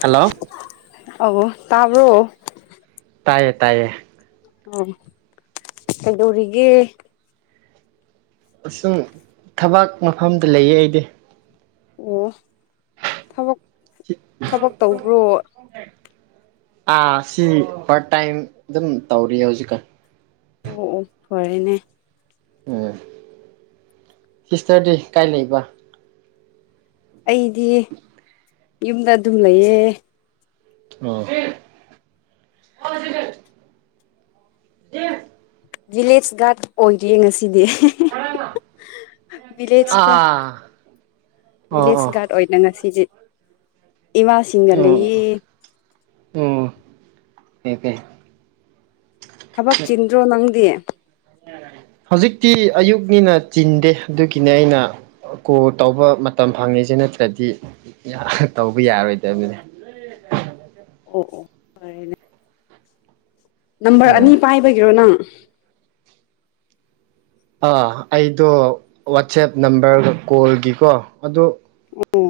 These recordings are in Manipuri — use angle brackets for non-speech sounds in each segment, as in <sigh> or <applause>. ꯍꯜꯂꯣ꯫ ꯇꯥꯕꯔꯣ꯫ ꯇꯥꯏꯌꯦ ꯇꯥꯏꯌꯦ꯫ ꯑꯣ ꯀꯗꯧꯔꯤꯒꯦ ꯫ ꯑꯁꯨꯝ ꯊꯕꯥꯛ ꯃꯐꯝꯗ ꯂꯩꯌꯦ ꯑꯩꯗꯤ꯫ ꯑꯣ꯫ ꯊꯕꯛ ꯊꯕꯛ ꯇꯧꯕ꯭ꯔꯣ꯫ ꯑꯥ ꯁꯤ ꯄꯥꯔꯠ ꯇꯥꯏꯝ ꯑꯗꯨꯝ ꯇꯧꯔꯤꯌꯦ ꯍꯧꯖꯤꯛꯀꯥꯟ꯫ ꯑꯣ ꯑꯣ ꯐꯔꯦꯅꯦ꯫ ꯎꯝ ꯁꯤꯁꯇꯔꯗꯤ ꯀꯥꯏ ꯂꯩꯕ꯫ ꯑꯩꯗꯤ꯫ ꯌꯨꯝꯗ ꯑꯗꯨꯝ ꯂꯩꯌꯦ꯫ ꯑꯣ꯫ ꯗꯦ꯫ ꯚꯤꯂꯦꯖ ꯒꯥꯔꯗ ꯑꯣꯏꯔꯤꯌꯦ ꯉꯁꯤꯗꯤ꯫ <inaudible> ꯚꯤꯂꯦꯖꯇ ꯑꯥ꯫ ꯑꯣ ꯑꯣ ꯚꯤꯂꯦꯖ ꯒꯥꯔꯗ ꯑꯣꯏꯅ ꯉꯁꯤꯁꯦ ꯏꯃꯥꯁꯤꯡꯒ ꯂꯩꯌꯦ꯫ ꯑꯣ <unintelligible> ꯊꯕꯛ ꯆꯤꯟ꯭ꯗꯔꯣ ꯅꯪꯗꯤ꯫ ꯍꯧꯖꯤꯛꯇꯤ ꯑꯌꯨꯛꯅꯤꯅ ꯆꯤꯟꯗꯦ ꯑꯗꯨꯒꯤꯅꯦ ꯑꯩꯅ ꯀꯣ ꯇꯧꯕ ꯃꯇꯝ ꯐꯪꯉꯤꯁꯦ ꯅꯠꯇ꯭ꯔꯗꯤ ꯇꯧꯕ ꯌꯥꯔꯣꯏꯗꯕꯅꯦ꯫ ꯑꯣ ꯑꯣ ꯐꯦꯅꯦ꯫ ꯅꯝꯕꯔ ꯎꯝ ꯑꯅꯤ ꯄꯥꯏꯕꯒꯤꯔꯣ ꯅꯪ꯫ ꯑꯥ ꯑꯩꯗꯣ ꯋꯥꯆꯦꯞ ꯅꯝꯕꯔꯒ ꯀꯣꯜꯒꯤꯀꯣ ꯑꯗꯣ ꯫ ꯑꯣ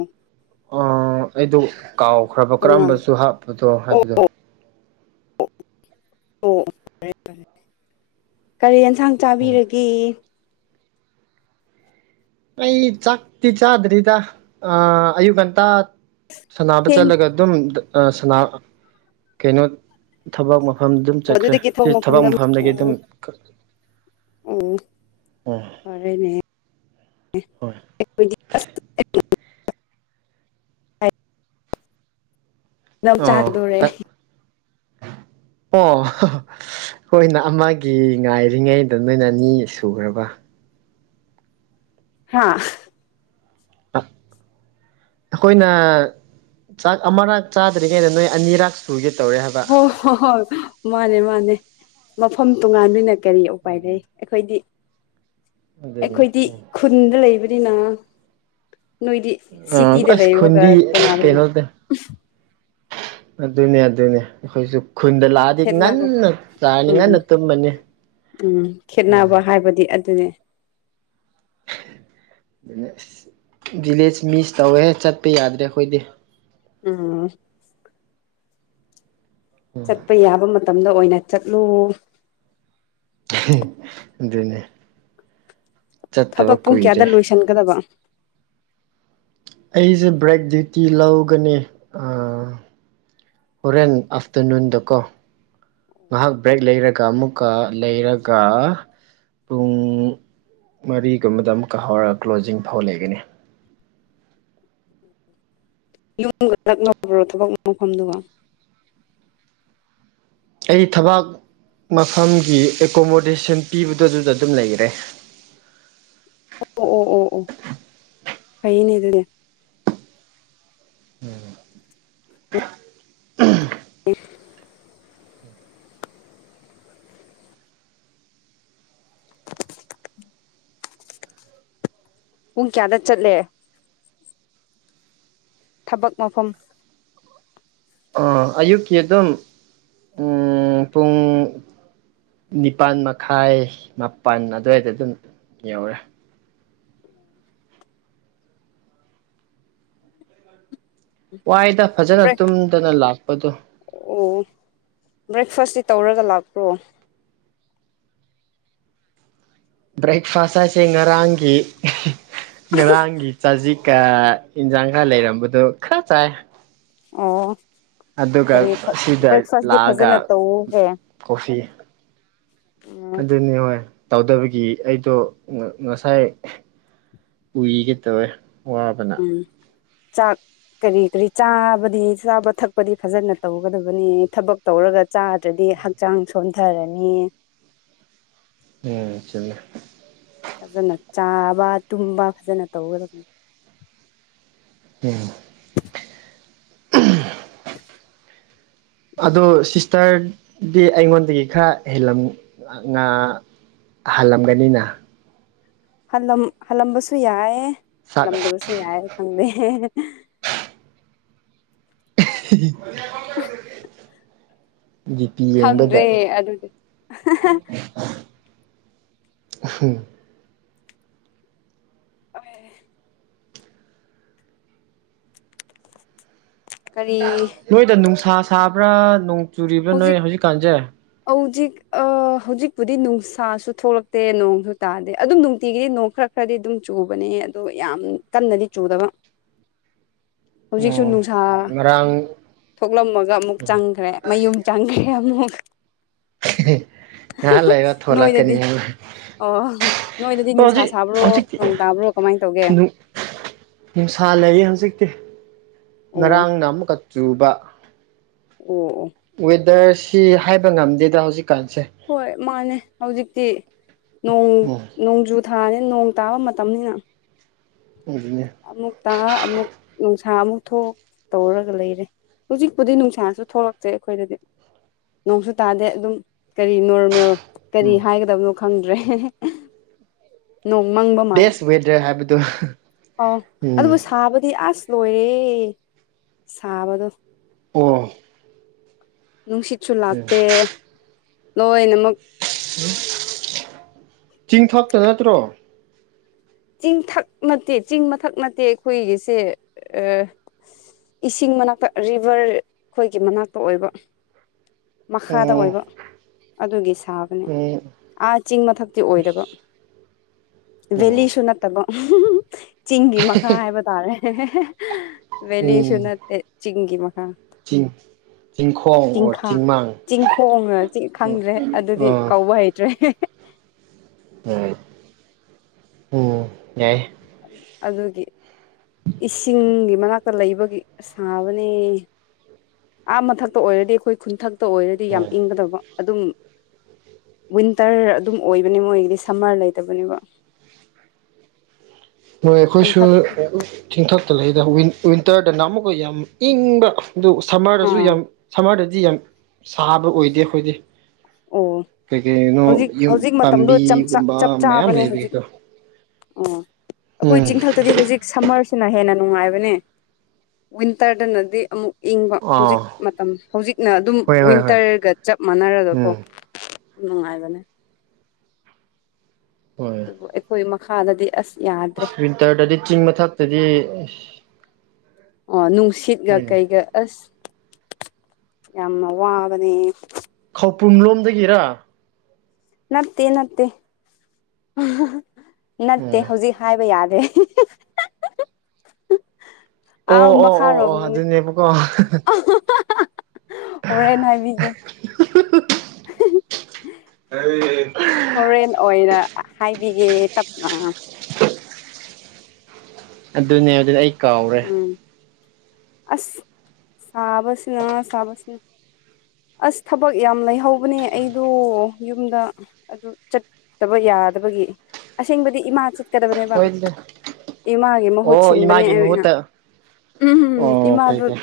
ꯑ ꯑꯩꯗꯣ ꯫ ꯀꯥꯎꯈ꯭ꯔꯕ ꯇꯣꯉꯥꯟ ꯀꯔꯝꯕꯁꯨ ꯍꯥꯞꯄꯗꯣ ꯑꯣ ꯍꯥꯏꯕꯗꯣ꯫ ꯑꯣ ꯐꯦ ꯐꯦ ꯀꯔꯤ꯫ ꯌꯦꯟꯁꯥꯡ ꯎꯝ ꯆꯥꯕꯤꯔꯒꯦ꯫ ꯑꯩ ꯆꯥꯛꯇꯤ ꯆꯥꯗ꯭ꯔꯤꯗ ꯑꯌꯨꯛ ꯉꯟꯇꯥ꯫ ꯁꯥꯟꯅꯕ ꯊꯦꯡ ꯆꯠꯂꯒ ꯑꯗꯨꯝ꯫ ꯁꯥꯟꯅꯕꯥ ꯀꯩꯅꯣ ꯊꯕꯛ ꯑꯃꯥ꯫ ꯃꯐꯝ ꯑꯗꯨꯝ ꯑꯣ ꯆꯠꯈ꯭ꯔꯦ ꯑꯗꯨꯗꯒꯤ ꯁꯤ ꯊꯣꯡ ꯊꯕꯛ ꯃꯐꯝꯗ ꯑꯃꯨꯛ ꯃꯐꯝꯗꯒꯤ ꯑꯗꯨꯝ꯫ ꯑꯣ ꯑꯣ ꯎꯝ ꯐꯔꯦꯅꯦ <inaudible> ꯍꯣꯏ <inaudible> ꯅꯪ ꯑꯥ ꯆꯥꯛꯗꯣꯔꯦ ꯑꯣ ꯈꫭꯏꯅ ꯑꯃꯒꯤ ꯉꯥꯏꯔꯤꯉꯩꯗ ꯅꯣꯏꯅ ꯑꯅꯤ ꯁꯨꯈ꯭ꯔꯕ ꯍꯥꯥ ꯑ ꯑꯩꯈꯣꯏꯅ ꯆꯥꯛ ꯑꯃꯔꯛ ꯆꯥꯗ꯭ꯔꯤꯉꯩꯗ ꯅꯣꯏ ꯑꯅꯤꯔꯛ ꯁꯨꯒꯦ ꯇꯧꯔꯦ ꯍꯥꯏꯕ ꯍꫭ ꯍꯣ ꯍꯣꯏ ꯃꯥꯅꯦ ꯃꯥꯅꯦ ꯃꯐꯝ ꯇꯣꯉꯥꯟꯕꯤꯅ ꯀꯔꯤ ꯎꯄꯥꯏ ꯂꯩ ꯑꯩꯈꯣꯏꯗꯤ ꯑꯗꯨꯅꯤ ꯑꯩꯈꯣꯏꯗꯤ ꯈꯨꯟꯗ ꯂꯩꯕ ꯗꯨꯏꯅꫭ ꯅꯣꯏꯗꯤ ꯎꯝ ꯁꯤꯇꯤꯗ ꯑꯁ ꯂꯩꯔꯒ ꯈꯨꯟꯗꯤ ꯇꯣꯉꯥꯂꯤꯅ ꯀꯩꯅꯣꯗ ꯑꯗꯨꯅꯦ ꯑꯗꯨꯅꯦ ꯑꯩꯈꯣꯏꯁꯨ ꯈꯨꯟꯗ ꯂꯥꯛꯑꯗꯤ ꯈꯦꯠꯅꯕ ꯉꯟꯅ ꯆꯥꯅꯤ ꯎꯝ ꯎꯝ ꯉꯟꯅ ꯇꯨꯝꯃꯅꯤ ꯎꯝ ꯑ ꯈꯦꯠꯅꯕ ꯍꯥꯏꯕꯗꯤ ꯑꯗꯨꯅꯦ ꯚꯤꯂꯦꯖ ꯃꯤꯁ ꯇꯧꯋꯦ ꯆꯠꯄ ꯌꯥꯗ꯭ꯔꯦ ꯑꯩꯈꯣꯏꯗꯤ ꯎꯝ ꯆꯠꯄꯩ ꯌꯥꯕ ꯃꯠ ꯇꯝꯗ ꯑꯣꯏꯅ ꯆꯠꯂꯨ ꯑꯗꯨꯅꯦ ꯆꯠꯇꯕ ꯊꯕꯛ ꯄꯨꯡ ꯀꯨꯏꯔꯦ ꯀꯌꯥꯗ ꯂꯣꯏꯁꯤꯟꯒꯗꯕ ꯑꯩꯁꯦ ꯕ꯭ꯔꯦꯛ ꯗ꯭ꯌꯨꯇꯤ ꯂꯧꯒꯅꯤ ꯑ ꯍꯣꯔꯦꯟ ꯑꯥꯐꯇꯔꯅꯨꯟꯗꯀꯣ ꯉꯥꯏꯍꯥꯛ ꯕ꯭ꯔꯦꯛ ꯂꯩꯔꯒ ꯑꯃꯨꯛꯀ ꯂꯩꯔꯒ ꯄꯨꯡ ꯃꯔꯤꯒꯨꯝꯕꯗ ꯑꯃꯨꯛꯀ ꯍꯧꯔꯒ ꯀ꯭ꯂꯣꯖꯤꯡ ꯐꯥꯎ ꯂꯩꯒꯅꯤ ꯌꯨꯝꯒ ꯅꯛꯅꯕꯔꯕ꯭ꯔꯣ ꯊꯕꯛ ꯃꯐꯝꯗꯨꯒ ꯑꯩ ꯊꯕꯥꯛ ꯃꯐꯝꯒꯤ ꯑꯦꯀꯣꯃꯣꯗꯦꯁꯟ ꯄꯤꯕꯗꫭꯗꯨꯗ ꯑꯗꯨꯝ ꯂꯩꯔꯦ ꯑꯣ ꯑꯣ ꯑꯣ ꯑꯣ ꯐꯩꯌꯦꯅꯦ ꯑꯗꯨꯗꯤ <inaudible> ꯄꯨꯡ ꯀꯌꯥꯗ ꯆꯠꯂꯦ ꯊꯕꯛ ꯃꯐꯝ ꯑ ꯑꯌꯨꯛꯀꯤ ꯑꯗꯨꯝ ꯎꯝ ꯄꯨꯡ ꯅꯤꯄꯥꯜ ꯃꯈꯥꯏ ꯃꯥꯄꯜ ꯑꯗꯨꯋꯥꯏꯗ ꯑꯗꯨꯝ ꯌꯧꯔꯦ ꯋꯥꯏꯗ ꯐꯖꯅ ꯕ꯭ꯔꯦꯛ ꯇꯨꯝꯗꯅ ꯂꯥꯛꯄꯗꯣ ꯑꯣ ꯕ꯭ꯔꯦꯛꯐꯥꯁꯇꯤ ꯇꯧꯔꯒ ꯂꯥꯛꯄ꯭ꯔꯣ ꯕ꯭ꯔꯦꯛ ꯐꯥꯥꯁ ꯍꯥꯏꯁꯦ ꯉꯔꯥꯡꯒꯤ ꯉꯔꯥꯡꯒꯤ ꯆꯥꯖꯤꯛ ꯀ ꯏꯟꯖꯥꯡꯒ ꯂꯩꯔꯝꯕꯗꯨ ꯈꯔ ꯆꯥꯏ ꯑꯣ ꯑꯗꯨꯒ ꯀꯔꯤ ꯑꯁꯤꯗ ꯕ꯭ꯔꯦꯛꯐꯥꯁꯇꯤ ꯂꯥꯛꯑꯒ ꯐꯖꯅ ꯇꯧꯍꯦ ꯀꯣꯐꯤ ꯎꯝ ꯑꯗꯨꯅꯤ ꯍꯣꯏ꯫ ꯇꯧꯗꯕꯒꯤ ꯑꯩꯗꯣ ꯉꯁꯥꯏ ꯎꯏꯒꯦ ꯇꯧꯋꯦ꯫ ꯋꯥꯕꯅ꯫ ꯆꯥꯛ ꯀꯔꯤ ꯀꯔꯤ ꯆꯥꯕꯗꯤ ꯆꯥꯕ ꯊꯛꯄꯗꯤ ꯐꯖꯅ ꯇꯧꯒꯗꯕꯅꯤ ꯊꯕꯛ ꯇꯧꯔꯒ ꯆꯥꯗ꯭ꯔꯗꯤ ꯍꯛꯆꯥꯡ ꯁꯣꯟꯊꯔꯅꯤ꯫ ꯎꯝ ꯆꯨꯃꯦ꯫ ꯐꯖꯅ ꯆꯥꯕ ꯇꯨꯝꯕ ꯐꯖꯅ ꯇꯧꯒꯗꯕꯅꯤ꯫ ꯎꯝ꯫ <unintelligible> <inaudible> ꯑꯗꯣ ꯁꯤꯁꯇꯔꯗꯤ ꯑꯩꯉꯣꯟꯗꯒꯤ ꯈꯔ ꯍꯦꯜꯂꯝꯥ ꯍꯜꯂꯝꯒꯅꯤꯅ꯫ ꯍꯜꯂꯝ ꯍꯥꯜꯂꯝꯕꯁꯨ ꯌꯥꯏ꯫ ꯁꯛ ꯍꯜꯂꯝꯗꯕꯁꯨ ꯌꯥꯏ꯫ ꯈꯟꯗꯦ ꯫ <unintelligible> ꯖꯤ ꯄꯤ ꯈꯪꯗ꯭ꯔꯦ ꯌꯦꯡꯕꯗ ꯑꯗꯨꯗꯤ꯫ ꯎꯍꯨꯝ꯫ ꯑꯣ꯫ ꯀꯔꯤ ꯅꯣꯏꯗ ꯅꯨꯡꯁꯥ꯫ ꯁꯥꯕ꯭ꯔꯥ ꯅꯣꯡ꯫ ꯆꯨꯔꯤꯔꯤꯕ ꯅꯣꯏ ꯍꯧꯖꯤꯛ ꯀꯥꯟꯖꯦ꯫ ꯍꯧꯖꯤꯛ ꯍꯧꯖꯤꯛꯄꯨꯗꯤ ꯅꯨꯡꯁꯥꯁꯨ ꯊꯣꯛꯂꯛꯇꯦ ꯅꯣꯡꯁꯨ ꯇꯥꯗꯦ ꯑꯗꯨꯝ ꯅꯨꯡꯇꯤꯒꯤꯗꯤ ꯅꯣꯡ ꯈꯔ ꯈꯔꯗꯤ ꯑꯗꯨꯝ ꯆꯨꯕꯅꯦ ꯑꯗꯣ ꯌꯥꯝ ꯀꯟꯅꯗꯤ ꯆꯨꯗꯕ꯫ ꯍꯧꯖꯤꯛꯁꯨ ꯑꯣ ꯅꯨꯡꯁꯥ ꯉꯔꯥꯡ ꯊꯣꯛꯂꯝꯃꯒ ꯑꯃꯨꯛ ꯆꯪꯈ꯭ꯔꯦ꯫ ꯃꯌꯨꯝ ꯆꯪꯈ꯭ꯔꯦ ꯑꯃꯨꯛ꯫ ꯉꯍꯥꯟ ꯂꯩꯔ ꯊꯣꯂꯛꯀꯅꯤ ꯅꯣꯏꯗꯗꯤ ꯍꯥꯏ ꯑꯣ ꯅꯣꯏꯗꯗꯤ ꯅꯨꯡꯁꯥ ꯍꯧꯖꯤꯛ ꯁꯥꯕ꯭ꯔꯣ ꯍꯧꯖꯤꯛꯇꯤ ꯅꯣꯡ ꯇꯥꯕ꯭ꯔꯣ ꯀꯃꯥꯏꯅ ꯇꯧꯒꯦ ꯅꯨꯡꯁꯥ ꯂꯩꯌꯦ ꯍꯧꯖꯤꯛꯇꯤ꯫ ꯑꯣ ꯑꯣ ꯉꯔꯥꯡꯒꯥ ꯑꯃꯨꯛ ꯀꯥ꯫ ꯆꯨꯕ꯫ ꯑꯣ ꯋꯤꯗꯔ ꯁꯤ꯫ ꯁꯤ ꯍꯥꯏꯕ ꯉꯝꯗꯦꯗ ꯍꯧꯖꯤꯛ꯫ ꯍꯣꯏ ꯃꯥꯅꯦ ꯍꯧꯖꯤꯛꯇꯤ ꯎꯝ ꯅꯣꯡꯖꯨ꯫ ꯊꯥꯅꯦ ꯅꯣꯡ ꯇꯥꯕ ꯃꯇꯝꯅꯤꯅ꯫ ꯑꯗꯨꯅꯦ ꯑꯝꯃꯨꯛ ꯇ ꯑꯃꯨꯛ꯫ ꯅꯨꯡꯁꯥ ꯑꯃꯨꯛ ꯊꯣꯛ ꯇꯧꯔꯒ ꯂꯩꯔꯦ ꯍꯧꯖꯤꯛꯄꯨꯗꯤ ꯅꯨꯡꯁꯥꯁꯨ ꯊꯣꯛꯂꯛꯇꯦ ꯑꯩꯈꯣꯏꯗꯗꯤ ꯅꯣꯡꯁꯨ ꯇꯥꯗꯦ ꯑꯗꯨꯝ꯫ ꯀꯔꯤ ꯅꯣꯔꯃꯦꯜ ꯀꯔꯤ ꯎꯝ ꯍꯥꯏꯒꯗꯕꯅꯣ꯫ ꯈꯪꯗ꯭ꯔꯦ꯫ ꯅꯣꯡ ꯃꯪꯕ ꯕꯦꯁ ꯋꯦꯗꯔ ꯍꯥꯏꯕꯗꯨ꯫ ꯑ ꯑꯗꯨꯕꯨ ꯁꯥꯕꯗꯤ꯫ ꯆꯥꯁ ꯂꯣꯏꯔꯦ ꯁꯥꯕꯗꯣ꯫ ꯑꯣ꯫ ꯅꯨꯡꯁꯤꯠꯁꯨ ꯂꯥꯛꯇꯦ꯫ ꯂꯣꯏ ꯅ꯫ ꯎꯝ ꯆꯤꯡꯊꯇ ꯅꯠꯇ꯭ꯔꯣ꯫ ꯆꯤꯡꯊꯛ ꯅꯠꯇꯦ ꯆꯤꯡ ꯃꯊꯛ ꯅꯠꯇꯦ ꯑꯩꯈꯣꯏꯒꯤꯁꯦ ꯏꯁꯤꯡ ꯃꯅꯥꯛꯇ ꯔꯤꯚꯔ ꯑꯩꯈꯣꯏꯒꯤ ꯃꯅꯥꯛꯇ ꯑꯣꯏꯕ꯫ ꯃꯈꯥꯗ ꯎꯝ ꯑꯣꯏꯕ ꯑꯗꯨꯒꯤ ꯁꯥꯕꯅꯤ ꯎꯝ ꯑꯥ ꯆꯤꯡ ꯃꯊꯛꯇꯤ ꯑꯣꯏꯗꯕ ꯚꯦꯂꯤ꯫ ꯑꯣ <unintelligible> ꯆꯤꯡꯒꯤ ꯃꯈꯥ ꯍꯥꯏꯕ ꯇꯥꯔꯦ ꯚꯦꯂꯤꯁꯨ ꯎꯝ ꯅꯠꯇꯦ ꯆꯤꯡꯒꯤ ꯃꯈꯥ꯫ ꯑ꯫ ꯆꯤꯡ ꯆꯤꯡꯈꯣꯡ ꯑꯣꯔ ꯆꯤꯡꯈꯥ ꯆꯤꯡꯃꯥꯡ ꯆꯤꯡꯈꯣꯡꯉ ꯎ ꯈꯪꯗ꯭ꯔꯦ ꯑꯗꯨꯗꯤ ꯀꯧꯕ ꯍꯩꯇ꯭ꯔꯦ꯫ ꯍ ꯎꯝ ꯌꯥꯏ꯫ ꯑꯗꯨꯒꯤ꯫ ꯏꯁꯤꯡꯒꯤ ꯃꯅꯥꯛꯛꯇ꯫ ꯂꯩꯕꯒꯤ ꯁꯥꯕꯅꯦ ꯑꯥ ꯃꯊꯛꯇ ꯑꯣꯏꯔꯗꯤ ꯑꯩꯈꯣꯏ ꯈꯨꯟꯊꯛꯇ꯫ ꯇ ꯑꯣꯏꯔꯗꯤ ꯌꯥꯝ ꯎꯝ ꯏꯪꯒꯗꯕ ꯑꯗꯨꯝ꯫ ꯋꯤꯟꯇꯔ ꯑꯗꯨꯝ ꯑꯣꯏꯕꯅꯦ ꯃꯣꯏꯒꯤꯗꯤ ꯁꯝꯃꯔ ꯂꯩꯇꯕꯅꯦꯕ꯫ ꯅꯣꯏ ꯑꯩꯈꯣꯏꯁꯨ ꯈꯨꯟꯊꯛ ꯆꯤꯡꯊꯛ꯫ ꯇ ꯂꯩꯗ ꯋꯤꯟꯇꯔꯗꯅ ꯑꯃꯨꯛꯀ ꯌꯥꯝ ꯏꯪꯕ꯫ ꯑꯗꯨ ꯁꯝꯃꯥꯔꯗꯁꯨ ꯑꯥ ꯌꯥꯝ ꯁꯝꯃꯥꯔꯗ꯫ ꯁꯤꯗꯤ ꯌꯥꯝ ꯁꯥꯕ ꯑꯣꯏꯗꯦ ꯑꯩꯈꯣꯏꯗꯤ꯫ ꯑꯣ ꯀꯩ ꯀꯩꯅꯣ ꯍꯧꯖꯤꯛ ꯍꯧꯖꯤꯛ ꯃꯇꯝꯗꯣ ꯄꯥꯝꯕꯤꯒꯨꯝꯕ ꯆꯞ ꯃꯌꯥꯝ ꯆꯥꯕꯅꯦ ꯍꯧꯖꯤꯛ ꯂꯩꯕꯒꯤꯀꯣ꯫ ꯑꯣ꯫ ꯑꯩꯈꯣꯏ ꯎꯝ ꯆꯤꯡꯊꯛꯇꯗꯤ ꯍꯧꯖꯤꯛ ꯁꯝꯃꯔ꯫ ꯁꯤꯅ ꯍꯦꯟꯅ ꯅꯨꯡꯉꯥꯏꯕꯅꯦ ꯋꯤꯟꯇꯔꯗꯅꯗꯤ ꯑꯃꯨꯛ꯫ ꯏꯪꯕ ꯑꯥ ꯍꯧꯖꯤꯛ ꯃꯇꯝ ꯍꯧꯖꯤꯛꯅ ꯑꯗꯨꯝ ꯍꯣꯏ ꯍꯣꯏ ꯍꯣꯏ ꯋꯤꯟꯇꯔꯒ ꯆꯞ ꯃꯥꯟꯅꯔꯒꯀꯣ꯫ ꯎꯝ ꯅꯨꯡꯉꯥꯏꯕꯅꯦ꯫ ꯍꯣꯏ ꯑꯗꯨꯕꯨ ꯑꯩꯈꯣꯏ꯫ ꯃꯈꯥ ꯗꯥꯗꯤ ꯑꯁ꯫ ꯌꯥꯗ꯭ꯔꯦ ꯋꯤꯟꯇꯔꯗꯗꯤ ꯆꯤꯡ ꯃꯥꯊꯛꯇꯗꯤ꯫ ꯑꯣꯅꯨꯡ꯫ ꯁꯤꯠꯒ ꯀꯩꯒ ꯑꯁ꯫ ꯌꯥꯝꯅ ꯋꯥꯕꯅꯦ꯫ ꯄꯧ ꯄꯨꯝꯂꯣꯝꯗꯒꯤꯔꯥ꯫ ꯅꯠꯇꯦ ꯅꯠꯇꯦ꯫ ꯅꯠꯇꯦ ꯎꯝ ꯍꯧꯖꯤꯛ ꯍꯥꯏꯕ ꯌꯥꯗ꯭ꯔꯦ ꯑꯥ ꯑꯣ ꯑꯣ ꯑꯣ ꯑꯣ ꯃꯈꯥꯔꯣꯝꯗꯅꯦ ꯑꯗꯨꯅꯦꯕꯀꯣ ꯍꯣꯔꯦꯟ ꯍꯥꯏꯕꯤꯒꯦ ꯑꯩ ꯍꯣꯔꯦꯟ ꯑꯣꯏꯅ ꯍꯥꯏꯕꯤꯒꯦ ꯇꯞꯅ ꯑꯗꯨꯅꯦ ꯑꯗꯨꯅꯦ ꯑꯩ ꯀꯥꯎꯔꯦ ꯎꯝ ꯑꯁ ꯁꯥꯕꯁꯤꯅ ꯁꯥꯕꯁꯤꯅ ꯑꯁ ꯊꯕꯛ ꯌꯥꯝ ꯂꯩꯍꯧꯕꯅꯦ ꯑꯩꯗꯣ ꯌꯨꯝꯗ ꯑꯗꯨ ꯆꯠꯇꯕ ꯌꯥꯗꯕꯒꯤ ꯑꯁꯦꯡꯕꯗꯤ ꯏꯃꯥ ꯆꯠ ꯀꯗꯕꯅꯦꯕ ꯍꯣꯏ ꯏꯃꯥꯒꯤ ꯃꯍꯨꯠ ꯑꯣ ꯁꯤꯟꯕꯅꯦ ꯏꯃꯥꯒꯤ ꯑꯩꯅ ꯃꯍꯨꯠꯇ ꯎꯝ ꯑꯣ ꯐꯩ ꯏꯃꯥꯗꯨ ꯐꯩ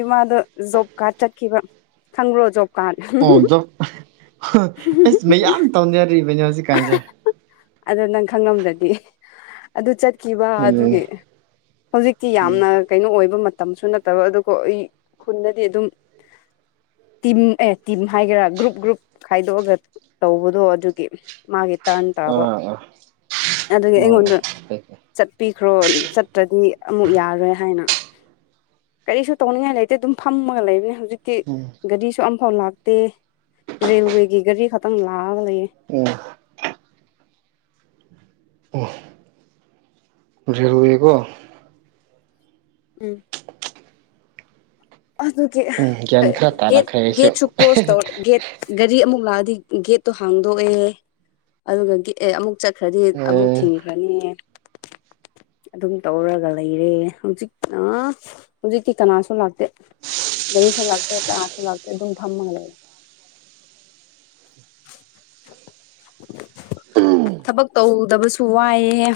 ꯏꯃꯗꯨ ꯖꯣꯕ ꯀꯥꯔꯗ ꯆꯠꯈꯤꯕ ꯈꯪꯕ꯭ꯔꯣ ꯖꯣꯕ ꯀꯥꯔꯗ ꯑꯣ ꯖꫭꯕ ꯑꯁ ꯃꯌꯥꯝ ꯇꯧꯅꯔꯤꯕꯅꯦ ꯖꯤ ꯀꯥꯟꯁꯦ ꯑꯗꯨ ꯅꯪ ꯈꯪꯉꯝꯗ꯭ꯔꯗꯤ ꯑꯗꯨ ꯆꯠ ꯈꯤꯕ ꯑꯗꯨꯅꯤ ꯑꯗꯨꯒꯤ ꯍꯧꯖꯤꯛꯇꯤ ꯌꯥꯝꯅ ꯀꯩꯅꯣ ꯑꯣꯏꯕ ꯃꯠ ꯇꯝꯁꯨ ꯅꯠꯇꯕ ꯑꯗꯨꯀꫭ ꯑꯩ ꯈꯨꯟꯗꯗꯤ ꯑꯗꯨꯝ ꯇꯤꯝ ꯑꯦ ꯇꯤꯝ ꯍꯥꯏꯒꯦꯔꯥ ꯒ꯭ꯔꯨꯞ ꯒ꯭ꯔꯨꯞ ꯈꯥꯏꯗꯣꯛꯑꯒ ꯇꯧꯕꯗꯣ ꯑꯗꯨꯒꯤ ꯃꯥꯒꯤ ꯇꯥꯔꯟ ꯇꯥꯕ ꯑꯥ ꯑꯥ ꯑꯗꯨꯗꯒꯤ ꯑꯥ ꯑꯩꯉꯣꯟꯗ ꯐꯩ ꯐꯩ ꯆꯠꯄꯤꯈ꯭ꯔꯣ ꯆꯠꯇ꯭ꯔꯗꯤ ꯑꯃꯨꯛ ꯌꯥꯔꯣꯏ ꯍꯥꯏꯅ ꯀꯔꯤꯁꯨ ꯇꯧꯅꯤꯡꯉꯥꯏ ꯂꯩꯇꯦ ꯑꯗꯨꯝ ꯐꯝꯃꯒ ꯂꯩꯕꯅꯤ ꯖꯤꯛꯇꯤ ꯎꯝ ꯒꯥꯔꯤꯁꯨ ꯑꯝ ꯐꯥꯎ ꯂꯥꯛꯇꯦ ꯔꯦꯜꯋꯦꯒꯤ ꯒꯥꯔꯤ ꯈꯛꯇꯪ ꯂꯥ ꯎꯝ ꯑꯣ ꯔꯦꯜꯋꯦꯒꫭ ꯎꯝ ꯑꯗꯨ ꯎꯝ ꯒ꯭ꯌꯥꯟ ꯈꯔ ꯒꯦꯠ ꯇꯥꯔꯛꯈ꯭ꯔꯦ ꯑꯩꯁꯨ ꯒꯦꯠꯁꯨ ꯀ꯭ꯂꯣꯁ ꯇꯧꯔ ꯒꯦꯠ ꯒꯥꯔꯤ ꯑꯃꯨꯛ ꯂꯥꯛꯑ ꯗꯤ ꯒꯦꯠꯇꯣ ꯍꯥꯡꯗꯣꯛꯑꯦ ꯑꯗꯨꯒ ꯒꯦ ꯑꯃꯨꯛ ꯆꯠꯈ꯭ꯔꯗꯤ ꯑꯃꯨꯛ ꯎꯝ ꯊꯤꯡꯈ꯭ꯔꯅꯤ ꯑꯗꯨꯝ ꯇꯧꯔꯒ ꯂꯩꯔꯦ ꯍꯧꯖꯤꯛ ꯑ ꯍꯧꯖꯤꯛꯇꯤ ꯀꯅꯥꯁꯨ ꯂꯥꯛꯇꯦ ꯒꯥꯔꯤꯁꯨ ꯂꯥꯛꯇꯦ ꯀꯅꯥꯁꯨ ꯂꯥꯛꯇꯦ ꯑꯗꯨꯝ ꯐꯝ ꯃꯒ ꯂꯩ <inaudible> ꯊꯕꯛ ꯇꯧ ꯗꯕꯁꯨ ꯋꯥꯏꯑꯦ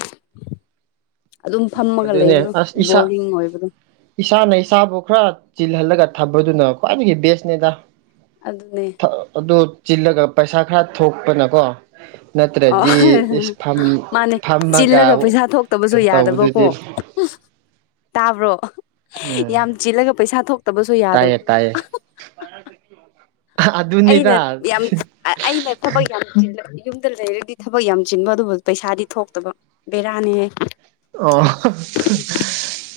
ꯑꯗꯨꯅꯦ ꯑꯁ ꯏꯁꯥ ꯕꯣꯔꯤꯡ ꯑꯣꯏꯕꯗꯣ ꯏꯁꯥꯅ ꯏꯁꯕꯨ ꯈꯔ ꯆꯤꯜꯍꯜꯂꯒ ꯊꯝꯕꯗꯨꯅ ꯈ꯭ꯋꯥꯏꯗꯒꯤ ꯕꯦꯁꯅꯦꯗ ꯑꯗꯨꯅꯦ ꯊ ꯑꯗꫭ ꯆꯤꯜꯂꯒ ꯄꯩꯁꯥ ꯈꯔ ꯊꯣꯛꯄꯅꯀꯣ꯫ ꯑꯣ ꯅꯠꯇ꯭ꯔꯗꯤ ꯏꯁ ꯐꯝ ꯃꯥꯅꯦ ꯐꯝꯃꯒ ꯆꯤꯜꯂꯒ ꯄꯩꯁꯥ ꯊꯣꯛꯇꯕꯁꯨ ꯌꯥꯏ꯫ ꯌꯥꯗꯕꯣ ꯀꯣ꯫ ꯇꯧꯕꯗꯨꯗꯤ ꯇꯥꯕ꯭ꯔꯣ꯫ ꯎꯝ ꯌꯥꯝ ꯆꯤꯜꯂꯒ ꯄꯩꯁꯥ ꯊꯣꯛꯇꯕꯁꯨ ꯇꯥꯏꯌꯦ ꯌꯥꯗꯕꯗꯣ꯫ ꯇꯥꯏꯌꯦ ꯑꯩꯅ ꯑꯗꯨꯅꯤꯗ ꯌꯥꯝ ꯑꯩꯅ ꯊꯕꯛ ꯌꯥꯝ ꯆꯤꯜꯂꯗꯤ꯫ ꯌꯨꯝꯗ ꯂꯩꯔꯗꯤ ꯊꯕꯛ ꯌꯥꯝ ꯆꯤꯟꯕ ꯑꯗꯨꯕꯨ ꯄꯩꯁꯥꯗꯤ ꯊꯣꯛꯇꯕ ꯕꯦꯔꯥꯅꯤꯍ꯫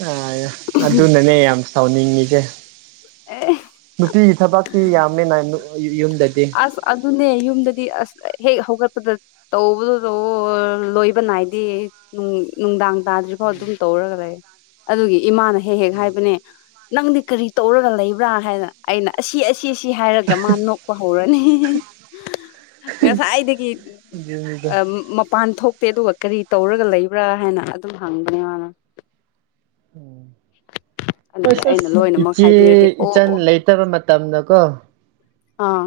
ꯑꯣ ꯑꯗꯨꯅꯅꯦ ꯌꯥꯝ꯫ ꯇꯥꯎꯅꯤꯡꯉꯤꯖꯦ꯫ ꯑꯦ ꯅꯨꯡꯄꯤꯒꯤ ꯊꯕꯛꯁꯤ ꯌꯥꯝꯃꯦ ꯅꯥ꯫ ꯌꯨꯝ꯫ ꯑꯁ ꯑꯗꯨꯅ꯫ ꯅꯦ ꯌꯨꯝꯗꯗꯤ ꯑꯁ ꯍꯦꯛ ꯍꯧꯒꯠꯄꯗ ꯇꯧꯕꯗꯨ ꯂꯣꯏꯕ ꯅꯥꯏꯗꯦ ꯅꯨꯡꯗꯥꯡ꯫ ꯇꯥꯗ꯭ꯔꯤ ꯐꯥꯎ ꯑꯗꯨꯝ ꯇꯧꯔꯒ ꯂꯩ꯫ ꯑꯗꯨꯒꯤ ꯏꯃꯥꯅ꯫ ꯍꯦꯛ ꯍꯦꯛ ꯍꯥꯏꯕꯅꯦ꯫ ꯅꯪꯗꯤ ꯀꯔꯤ ꯇꯧꯔꯒ ꯂꯩꯕ꯭ꯔꯥ ꯍꯥꯏꯗꯅ ꯑꯩꯅ ꯑꯁꯤ ꯑꯁꯤ ꯑꯁꯤ ꯍꯥꯏꯔꯒ ꯃꯥ ꯅꯣꯛ꯫ ꯄ ꯍꯧꯔꯅꯤ ꯉꯁꯥꯏꯗꯒꯤ꯫ ꯑꯗꯨꯅꯤꯗ ꯃꯄꯥꯟ ꯊꯣꯛ꯫ ꯠꯇꯦ ꯑꯗꯨꯒ ꯀꯔꯤ ꯇꯧꯔꯒ ꯂꯩꯕ꯭ꯔꯥ ꯍꯥꯏꯅ ꯑꯗꯨꯝ ꯍꯪꯕꯅꯦ ꯃꯥꯅ꯫ ꯍꯣꯏ ꯑꯗꯨꯒ ꯑꯩꯅ ꯁꯁ ꯂꯣꯏꯅꯃꯛ ꯏꯆꯦ ꯍꯥꯏꯕꯤꯔꯗꯤ ꯑꯣ ꯏꯆꯟ ꯑꯣ ꯂꯩꯇꯕ ꯃꯇꯝꯗ ꯀꯣ꯫ ꯑꯥ꯫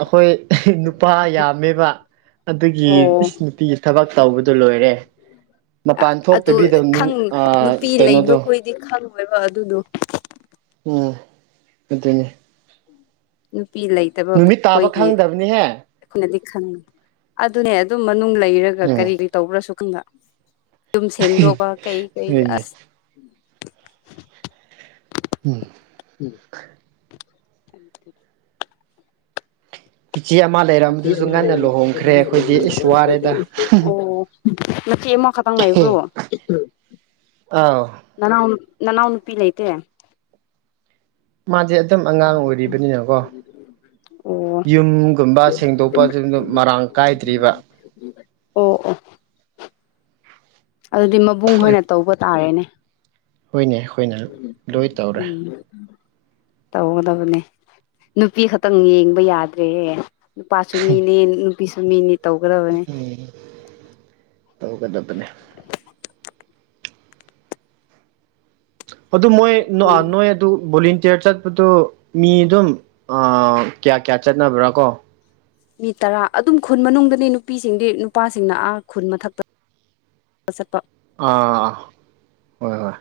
ꯑꯩꯈꯣꯏ꯫ ꯅꯨꯄꯥ ꯌꯥꯝꯃꯦꯕ ꯑꯗꯨꯒꯤ ꯑꯣ ꯏꯁ ꯅꯨꯄꯤꯒꯤ ꯊꯕꯛ ꯇꯧꯕꯗꯣ ꯂꯣꯏꯔꯦ ꯃꯄꯥꯟ ꯑꯗꯨ ꯊꯣꯛꯇꯕꯤꯗꯕ ꯈꯪ ꯀꯩꯅꯣꯗꯣ꯫ ꯑꯣꯏꯕ ꯑꯗꯨꯗꯣ꯫ ꯎ ꯑꯗꯨꯅꯦ꯫ ꯎꯝ꯫ ꯅꯨꯄꯤ ꯂꯩꯇꯕ ꯇꯥꯕ ꯑꯩꯈꯣꯏꯒꯤ ꯈꯪꯗꯕꯅꯤꯍꯦ ꯑꯩꯈꯣꯏꯅ꯫ ꯈ ꯑꯗꯨꯅꯦ ꯑꯗꯨꯝ꯫ ꯑꯗꯨꯝ ꯂꯩꯔꯒ ꯎꯝ ꯀꯔꯤ ꯇꯧꯕ꯭ꯔꯁꯨ ꯈꯪꯕ ꯌꯨꯝ ꯁꯦꯡꯗꯣꯛꯄ ꯀꯩ ꯀꯩ ꯑꯗꯨꯅꯤ ꯑꯁ꯫ ꯎꯝ꯫ ꯎꯝ꯫ ꯑꯗꯨ ꯏꯆꯦ ꯑꯃ ꯂꯩꯔꯝꯕꯗꯨꯁꯨ ꯉꯟꯅ ꯂꯨꯍꯣꯡꯈ꯭ꯔꯦ ꯑꯩꯈꯣꯏꯗꯤ ꯏꯁ ꯋꯥꯔꯦꯗ ꯑꯣ ꯅꯆꯦ ꯑꯃ ꯈꯗꯪ ꯂꯩꯕ꯭ꯔꯣ ꯑꯥ ꯅꯅꯥꯎ ꯅꯅꯥꯎ ꯅꯨꯄꯤ ꯂꯩꯇꯦ ꯃꯥꯖꯦ ꯈꯤꯇꯝ ꯑꯉꯥꯡ ꯑꯣꯏꯔꯤꯕꯅꯤꯅꯀꯣ ꯑꯣ ꯌꯨꯝꯒꯨꯝꯕ ꯁꯦꯡꯗꯣꯛꯄ ꯁꯤꯡꯗꯨ ꯃꯔꯥꯡ ꯀꯥꯏꯗ꯭ꯔꯤꯕ ꯑꯣ ꯑꯣ ꯑꯗꯨꯗꯤ ꯃꯕꯨꯡ ꯍꯣꯏ ꯑꯣꯏꯅ ꯇꯧꯕ ꯇꯥꯔꯦꯅꯦ ꯍꯣꯏꯅꯦ ꯑꯩꯈꯣꯏꯅ ꯂꯣꯏ ꯇꯧꯔꯦ ꯎꯝ ꯇꯧꯒꯗꯕꯅꯦ ꯅꯨꯄꯤ ꯈꯛꯇꯪ ꯌꯦꯡꯕ ꯌꯥꯗ꯭ꯔꯦ ꯅꯨꯄꯥꯁꯨ ꯃꯤꯅꯤ ꯄꯤꯁꯨ ꯃꯤꯅꯤ ꯇꯧꯒꯗꯕꯅꯦ ꯇꯧꯒꯗꯕꯅꯦ <inaudible> ꯑꯗꯨ ꯃꯣꯏ ꯅ ꯑꯩꯈꯣꯏ ꯅꯣꯏ ꯑꯗꯨ ꯕꯨꯂꯤꯡ ꯇꯦꯔ ꯆꯠꯄꯗꯨ ꯃꯤ ꯑꯗꯨꯝ ꯑꯥ ꯀꯌꯥ ꯀꯌꯥ ꯆꯠꯅꯕ꯭ꯔꯥ ꯀꯣ ꯃꯤ ꯇꯔꯥ ꯑꯗꯨꯝ ꯈꯨꯟ ꯃꯅꯨꯡꯗꯅꯤ ꯅꯨꯄꯤꯁꯤꯡꯗꯤ ꯅꯨꯄꯥꯁꯤꯡꯅ ꯑꯥ ꯈꯨꯟ ꯃꯊꯛꯇ ꯆꯠꯄ ꯑꯥ ꯑꯥ ꯍꯣꯏ ꯍꯣꯏ